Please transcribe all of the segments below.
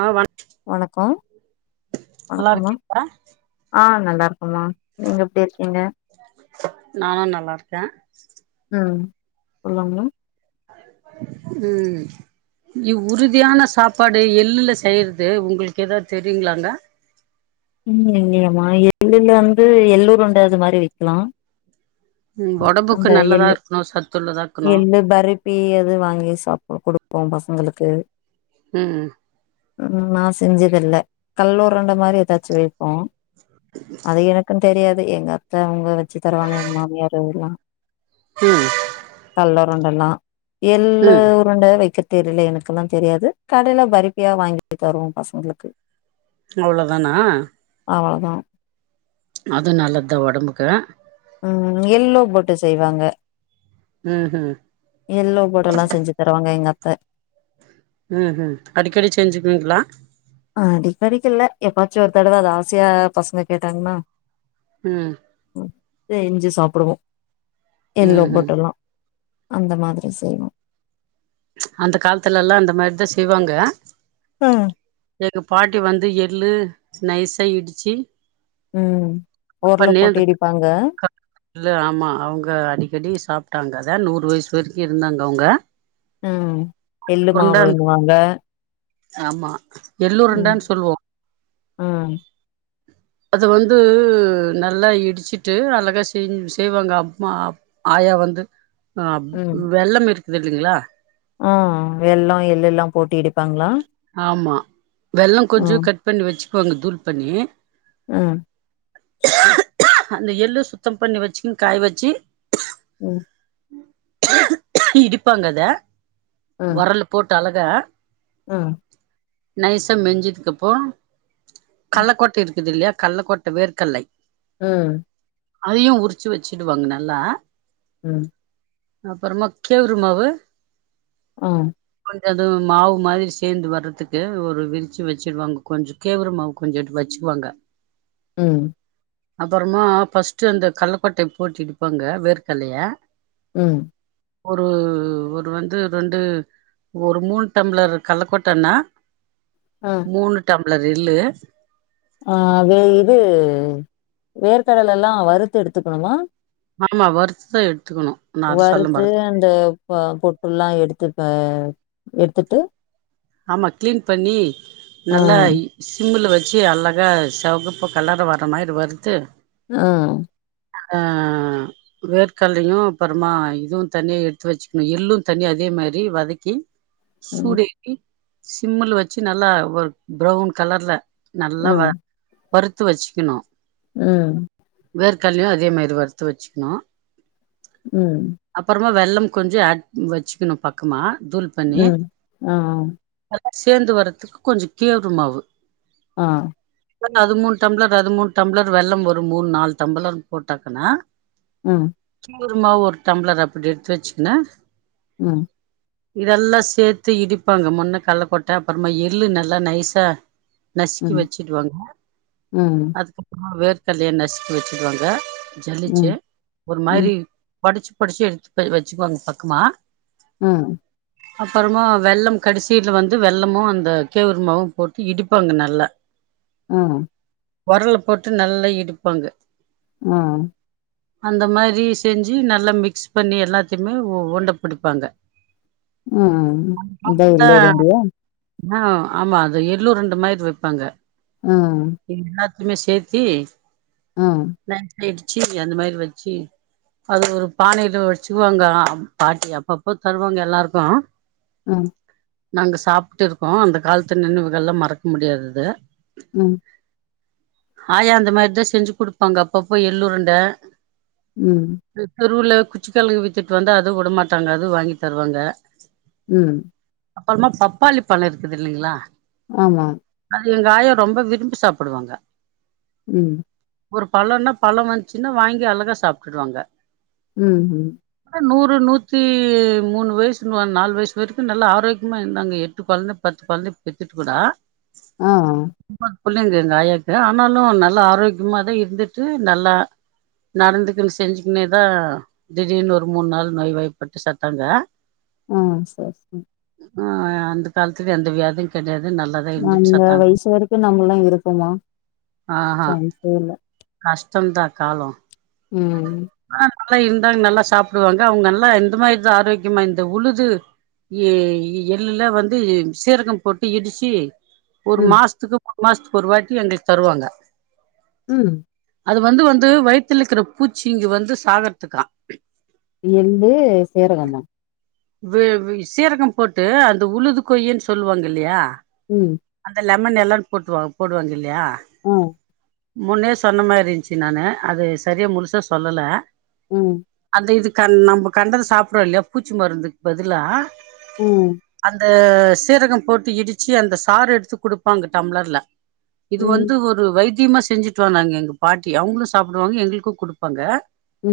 ஆ வண வணக்கம் நல்லா வணக்கம்மா இருக்கீங்களா ஆ நல்லா இருக்குமா நீங்க எப்டி இருக்கீங்க நானு நல்லா இருக்கே ம் சொல்லுங்க ம் உறுதியான சாப்பாடு எள்ளுல செய்யறது உங்களுக்கு ஏதாவது தெரியுங்களாங்க ம் இல்லையமா எள்ளுல வந்து எள்ளூர்ண்ட அது மாதிரி வைக்கலா ம் ஒடம்புக்கு அந்த நல்லதா எள்ளு இருக்கணு சத்துள்ளதா இருக்கணு எள்ளு பருப்பி அது வாங்கி சாப்படு போப்பபசங்களுக்கு ஆ ஆ ம் நான் செஞ்சது இல்ல கல்லூரண்ட மாரி ஏதாச்சு வைப்போ அது எனக்கு தெரியாது எங்க அத்த அவங்க வச்சு தருவாங்க எங்க மாமியார்லாம் ம் உருண்ட எல்லா எள்ள ம் உருண்ட வைக்க தெரில எனக்குல்லா தெரியாது கடையில பருப்பியா வாங்கி தருவோ பசங்களுக்கு அவ்ளோதானா அவ்வளோதான் அதுவு நல்லதுதான் உடம்புக்கு ம் எல்லோ போட்டு செய்வாங்க ம் ஆ எல்லோ போட்டு எல்லா செஞ்சு தருவாங்க எங்க அத்த ம் ம் அடிக்கடி செஞ்சுக்குவிங்களா அ அடிக்கடிக்கல்ல எப்பாச்சும் ஒரு தடவை அது ஆசையா பசங்க கேட்டாங்கன்னா ம் செஞ்சு சாப்டுவோ எல்லூ ம் ம் போட்டல்லா அந்த மாதிரி செய்வோ அந்த காலத்துல எல்லா அந்த மாதிரிதான் செய்வாங்க ம் எங்க பாட்டி வந்து எள்ளு நைஸா இடிச்சு ம் ஒரல ப்பண்ணே போட்டு இடிப்பாங்க அ ஆமா அவங்க அடிக்கடி சாப்ட்டாங்க அதான் நூறு வயசு வரைக்கு இருந்தாங்க அவங்க ம் எள்ளு உருண்டான் மாவுண்ணுவாங்க ஆமா எல்லூர்ண்டான்னு சொல்வோ ம் ம் அது வந்து நல்லா இடிச்சுட்டு அழகா செஞ செய்வாங்க அம்மா ஆய வந்து ஆ ம் வெள்ளம் இருக்குது இல்லைங்களா ஆ ஆ வெள்ளம் எள்ளு எல்லா போட்டு இடிப்பாங்களா ஆமா வெள்ளம் ம் கொஞ்சம் கட் பண்ணி வச்சுக்குவோங்க தூள் பண்ணி ம் அந்த எள்ளு சுத்தம் பண்ணி வச்சுக்குு காய் வச்சு ம் இடிப்பாங்கதை ம் ஓரல்ல போட்டு அழக ம் நைசா மெஞ்சுதுக்குப்போ ம் கள்ளக்கட்ட இருக்கு இருக்குது இல்லையா கல்லக்கோட்ட வேர்கல்லை உம் அதையும் உரிச்சு வச்சுடுவாங்க நல்லா உம் அப்புறமா கேவரு மாவு ஆ அதுவும் மாவு மாதிரி சேர்ந்து வர்றதுக்கு ஒரு விரிச்சி வச்சிடுவாங்க கொஞ்ச கேவிர மாவு கொஞ்சம் வச்சுக்குவாங்க உம் அப்பறமா ஃபர்ஸ்ட் அந்த கல்லக்கொட்டைய போட்டு இடுப்பாங்க வேர்க்கலைய ம் ஒரு ஒரு வந்து ரெண்டு ஒரு மூணு டம்ளர் கல்லக்கொட்டன்னா ஆ மூணு டம்ளர் எள்ளு ஆ வே இது வேர்க்கடலெல்லா வறுத்து எடுத்துக்கணுமா ஆமா வறுத்துதா எ வறுத்து அந்த ப பொட்டெல்லா எடுத்து ப எடுத்துட்டு ஆமா கிளீன் பண்ணி ஆ நல்லா சிம்ல வெச் ச்சு அழகா செகப்பு கலர் வர்ற மாரி வறுத்து ஆ ஆ வேர்க்கடலையு அப்பறமா இதுவு தனியா எடுத்து வெச்சுக்ணு எள்ளு தனியா அதே மாரி வதக்கி ம் சூடேத்தி சிம்முல வெச்சு நல்லா ஒரு ப்ரவுன் கலர்ல நல்லா வ ம் வறுத்து வெச்சுக்ணு ம் வேர்க்கடலையு அதே மாரி வறுத்து வெச்சுக்ணு ம் வெல்லம் கொஞ்சம் ஆட் வெச்சுக்கணு பக்கமா தூள் பண்ணி ம் ஆ சேந்து வர்றத்துக்கு கொஞ்ச கேவுரு மாவு ஆ அது மூணு டம்ளர் அது மூணு டம்ளர் வெல்லம் ஒரு மூணு நாலு டம்பளர் போட்டாக்குனா ம் குருமா ஒரு டம்ளர் அப்படி எடுத்து வச்சுங்கங்க ம் இதெல்லாம் சேர்த்து இடிப்பாங்க முன்ன கள்ளக்கொட்ட அப்புறமா எள்ளு நல்லா நைசா நசுக்கி ம் வச்சுடுவாங்க ம் அதுக்கப்புறமா வேர்க்கடலைய நசுக்கி வச்சுடுவாங்க சலிச்சு ம் ஒரு ம் மாதிரி படிச்சு படிச்சு எடுத்து வச்சுக்குவாங்க பக்கமா ம் அப்புறமா வெல்லம் கடைசியில வந்து வெல்லமும் அந்த கேவுருமாவும் போட்டு இடிப்பாங்க நல்ல ம் உரலை போட்டு நல்லா இடுப்பாங்க ம் அந்த மாதிரி செஞ்சு நல்லா மிக்ஸ் பண்ணி எல்லாத்தையுமே உருண்டை புடிப்பாங்க ம் அதான் எள்ளுருண்டையா ஆ ஆமா அது எள்ளுருண்ட மாரி வெப்பாங்க ம் ரெண்டுமே சேத்தி ம் [inaudible] டுச்சு அந்த மாதிரி வச்சி அது ஒரு பானையில வச்சுக்குவாங்க பாட்டி அப்பப்போ தருவாங்க எல்லாருக்கு ம் நாங்க சாப்டு இருக்கோ அந்த காலத்து நினைவுகள் எல்லா மறக்க முடியாதது ம் ஆயா அந்த மாரிதா செஞ்சு குடுப்பாங்க அப்பப்ப எள்ளுருண்ட ம் தெருவுல குச்சிக்கிழங்கு வித்துட்டு வந்தா அதுவு விடமாட்டாங்க அது வாங்கி தருவாங்க ம் அப்பறமா பப்பாளி பழ இருக்குது இல்லைங்களா ஆமா அது எங்க ஆயா ரொம்ப விரும்பி சாப்புடுவாங்க ம் ஒரு பழனா பழ வந்துச்சுன்னா வாங்கி அழகா சாப்டுடுவாங்க ம் ம் நூத்தி மூணு வயசுனுவா நாலு வயசு இப்ப வரைக்கு நல்லா ஆரோக்கியமா இருந்தாங்க எட்டு கொழந்த பத்து கொழந்தய பெத்திட்டு கூட ஆ முப்பது புள்ளைங்க எங்க ஆயாக்கு ஆனாலு நல்லா ஆரோக்கியமாதா இருந்துட்டு நல்லா நடந்துக்குன்னு செஞ்சுக்குனேதா திடீர்னு ஒரு மூண் நாள் நோய் வாய்ப்பட்டு செத்தாங்க அ சேர் சேர் ஆ அந்த காலத்துல எந்த வியாதியு கெடையாது நல்லாதான் இருந்துட்டு அந்த செத்தாங்க வயசு வரைக்கு நம்மல்லா இருக்கோமா சான்ஸே இல்ல கஷ்டந்தா காலோ ம் ஆ நல்லா இருந்தாங்க நல்லா சாப்டுவாங்க அவுங்க நல்லா இந்த மாரிதா ஆரோக்கியமா இந்த உழுது எ எள்ளல்லா வந்து சீரகம் போட்டு இடிச்சி ஒரு ம் மாசத்துக்கு மூணு மாசத்துக்கு ஒருவாட்டி எங்களுக்கு தருவாங்க ம் அது வந்து வந்து வயித்துலக்குற பூச்சி இங்க வந்து சாகறதுக்கா எள்ளு சீரகம்மா வெ சீரகம் போட்டு அந்த உழுது கொய்யின்னு சொல்லுவாங்க இல்லையா ம் [inaudible] நல்லானு போட்ருவா போடுவாங்க இல்லையா உ முன்னே சொன்ன மாரி இருன்ச்சு நானு அது சரியா முழுசா சொல்லல அ அ இது கண் நம்ம கண்டத சாப்பிடுறோ இல்லையா பூச்சி மருந்துக் பதிலா ஊ அ சீரகம் போட்டு இடிச்சி அந்த சாறு எடுத்து குடுப்பாங்க டம்ளர்ல இது ம் வந்து ஒரு வைத் தியமா செஞ்சுட்டு வந்தாங்க எங்க பாட்டி அவங்களு சாப்பிடுவாங்க எங்களுக்கு குடுப்பாங்க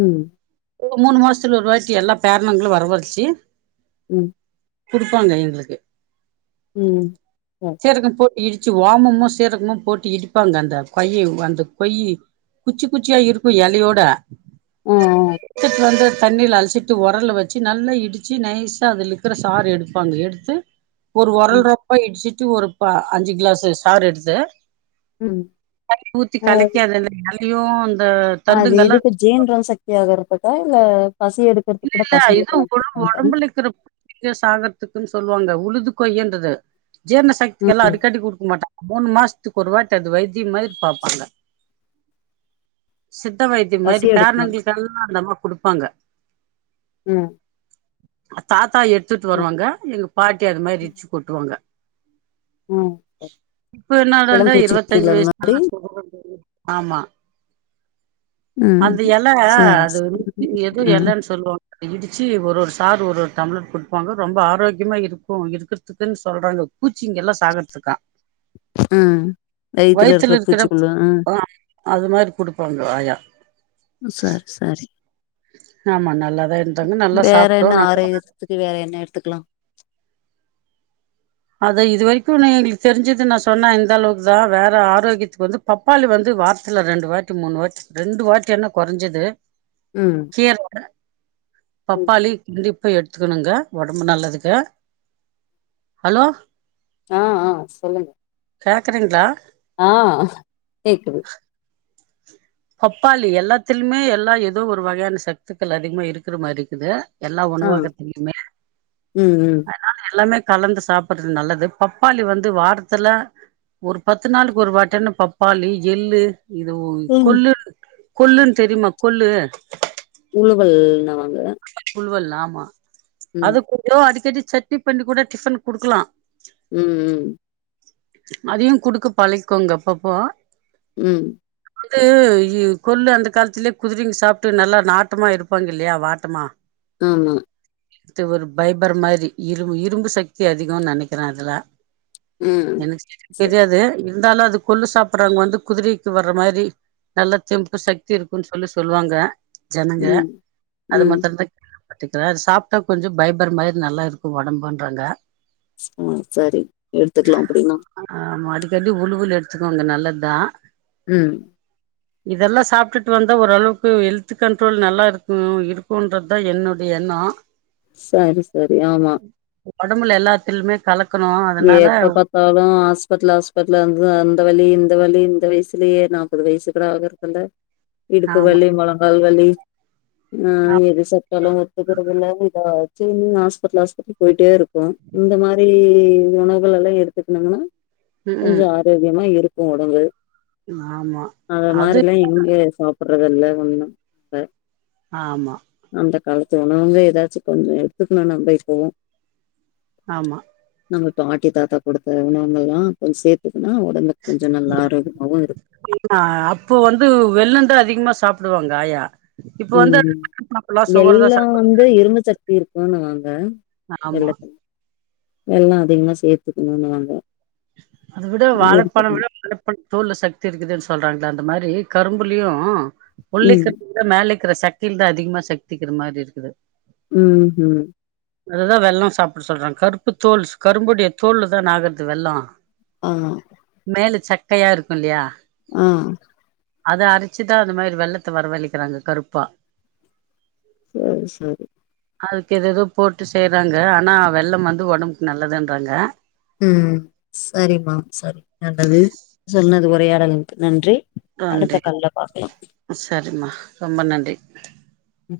ம் ஒரு மூணு மாசத்துல ஒருவாட்டி எல்லா பேரணங்களு வரவழச்சு ம் குடுப்பாங்க எங்களுக்கு ம் செர் சீரகம் போட்டு இடிச்சு ஓமமு சீரகமு போட்டு இடிப்பாங்க அந்த கொய்யு அந்த கொய்யி குச்சி குச்சியா இருக்கு எலையோட ஆ ஆ த்துட்டு வந்து தண்ணில அழசிட்டு ஒரல்ல வச்சு நல்லா இ டிச்சு நைசா அதுல இருக்கர சார் எடுப்பாங்க எடுத்து ஒரு ம் ஒரல்லப்ப இடு து ஒருப்பா அஞ்சு கிளாஸ்சு சாறு எடுத்து ம் ஊத்தி கலக்கி அது [inaudible] அ அது எதுக்கு ஜேன்றோ சக்தி ஆகரத்துக்கா இல்ல பசி எடுக்கறதுக்கு இல்ல கூட இல்ல இத பசங்களுக்கெல்லா உ குடுப்பாங்க உடம்புலக்குற ங்க சாகறதுக்குன்னு சொல்லுவாங்க உழுது கொய்ன்றது ஜீரண ம் சக்திக்கெல்லா அடிக்கடி குடுக்க மாட்டன் மூணு மாச த்துக்கொருவாட்ட அது வைத்திய மாதிரி பாப்பாங்க சித்த வைத்திய பசி மாதிரி எடுக்கணுல பேரணங்களுக்கெல்லா அந்தம்மா குடுப்பாங்க ம் தாத்தா எடுத்துட்டு ம் வருவாங்க எங்க பாட்டி அது மாதிரி இச்சு குட்டுவாங்க ம் இப்ப இதெல்லா என்னடாண்டா இருவத்தஞ்சு குடிச்சிருக்கீங்களா அது மாதிரி வயசுலல்லா ஆமா ம் அந்த எல சரி அது சரி ருச்சி எதோ ம் எலன்னு சொ சொல்லுவா இடிச்சு ஒரு ஒரு சார் ஒரு டம்லட் கொடுப்பாங்க ரொம்ப ஆரோக்கியமா இருக்கு இருக்கிறதுக்குன்னு சொல் சொல்றாங்க பூச்சிங்கல்லா சாகறதுக்கான் ம் வயித்துல வயித்தல இருக்கிற பூச்சிக்குள்ள ம் அது மாதிரி குடுப்பாங்க ஆயா சரி சரி ஆமா நல்லாதான் இருந்தாங்க நல்லா வேற என்ன சாப்ட்டோம் நாங்க ஆரோக்கியத்துக்கு வேற என்ன எடுத்துக்கலா அத இது வரைக்கும் நீ எங்களுக்கு தெரிஞ்சது நான் சொன்னா இந்தளவுக்கு தான் வேற ஆரோக்கியத்துக்கு வந்து பப்பாளி வந்து வாரத்தல ரெண்டு வாட்டி மூணு வாட்டி ரெண்டு வாட்டி என்ன கொறஞ்சது ம் கீர ம் பப்பாளி எடுத்துக்கணுங்க உடம்பு நல்லதுங்க ஹலோ ஆ ஆ சொல்லுங்க கேட்குறங்களா ஆ கேக்குது பப்பாளி எல்லாத்துலுமே எல்லா ஏதோ ஒரு வகையான சத்துக்கள் அதிகமா இருக்குற மாதிரி இருக்குது எல்லா ஆ உணவகத்திலயுமே ம் ம் கலந்து சாப்படுறது நல்லது பப்பாளி வந்து வாரத்துல ஒரு பத்து நாளுக்கு ஒரு வாட்டன்னு பப்பாளி எள்ளு இது ம் கொல்லு கொல்லுன்னு தெரியுமா கொல்லு உழுவல்ன வாங்க புல்வல் ஆமா ம் அது கொஞ்ச அடிக்கடி சட்னி பண்ணி கூட டிஃபன் குடுக்கலா ம் ம் அதையு குடுக்க பழக்கோங்க பப்பா ம் வந்து கொல்லு அந்த காலத்துலயே குதிரங்க சாப்ட்டு நல்லா நாட்டமா இருப்பாங்க இல்லயா வாட்டமா ம் ம் த்து ஒரு பைபர் மாரி இரும் இரும்பு சக்தி அதிகம்னு நினைக்கிறே அதுல ம் எனக்கு சரியா சரி தெரியாது இருந்தாலு அது கொல்லு சாப்டடுறவங்க வந்து குதிரைக்கு வர்ற மாரி நல்லா தெம்பு சக்தி இருக்கும்ன்னு சொல்லி சொல்லுவாங்க ஜனங்க ம் அது ம் மத்தரந்தான் பத்துக்கிறேன் அது சாப்பிட்டா கொஞ்சம் பைபர் மாரி நல்லா இருக்கும் ஒடம்புன்றாங்க ஆ சரி எடுத்துக்கலா அப்படின்னா ஆமா உளுவுல் எடுத்துக்கோங்க நல்லது தான் ம் இதெல்லா சாப்ட்டுட்டு வந்தா ஓரளவுக்கு ஹெல்த் கண்ட்ரோல் நல்லா இருக்கு இரு இருக்கும்ன்றதுதா என்னுடைய எண்ணம் சரி சரி ஆமா உடம்பு எல்லாத்திலுமேல கலக் எப்ப பார்த்தாலு ஹாஸ்பிடல் ஹாஸ்பிடல் அந்த வலி இந்த வலி இந்த வயசுலேயே நாற்பது வயசு கூட ஆகருதுல்ல இடுப்பு ஆமா வலி முழங்கால வலி ஆ து ச்கால ஒத்துக்கிரது இல்ல இந்த சின்ன ஹாஸ்பத்ல ஹாஸ்பத்திரி போயிட்டே இருக்கு இந்த மாரி உணவுகள்ல்ல எடுத்துக்குனங்ன்னா ம் கொஞ்சொ ம் ஆரோக்கியமா இருக்கு ஒடல் ஆமா அத அது மாரில்லா எங்க சாப்பிடுறது இல்ல கொஞ்சந்தா ஆமா இந்த காலத்து உணவுங்க எதாச்சும் கொஞ்சொ எடுத்துக்கணுனா கூட [unintelligible] ஆமா நம்ம பாட்டி தாத்தா குடுத்த உணவுங்கல்லா கொஞ்ச சேத்து இருக்கும் அ அப்போ வந்து வெல்லந்தா அதிகமா சாப்புடுவாங்க ஆயா இப்ப ம் வந்து ம் சாப்பலா சுகர் தா வெல்லோ சாப்ப வந்து இரும்பு சக்தி இருக்குன்னுவாங்க ஆமா வெல்லத்துல வெல்லொ அதிகமா சேத்துக்கணுனுவாங்க அத விட வாழைப்பழம விட வாழைப்பழ தோல்ல சக்தி இருக்குதுன்னு சொல்றாங் ல அந்த மாதிரி கரும்புலயு உள்ளை ம் [inaudible] மேலேக் க்கிற சக்கிலதா அதிகமா சக்திக்கிற மாதிரி இருக்குது. ம் ம் அதுதா வெல்லம் சாப்பிட சொல்றாங் கருப்பு தோல் கரும்புடைய தோல் தான ஆகறது வெல்லொ ஆமா சக்கையா இருக்கு இல்லயா ஆ அத அரிச்சுதா அந்த மாரி வெள்ளத்த வரவழிக்கிறாங்க கருப்பா சேரி செரி அதுக்கு எதெதோ போட்டு செய்யறாங்க ஆனா வெல்லம் வந்து ஒடம்புக்கு நல்லதுன்றாங்க. ம் சரிமா சரி நல்லது சொன்னது உரையாடலுக்கு நன்றி. அடுத்த நன்றி கால்ல பாக்கலாம் சரிம்மா ரொம்ப நன்றி ம்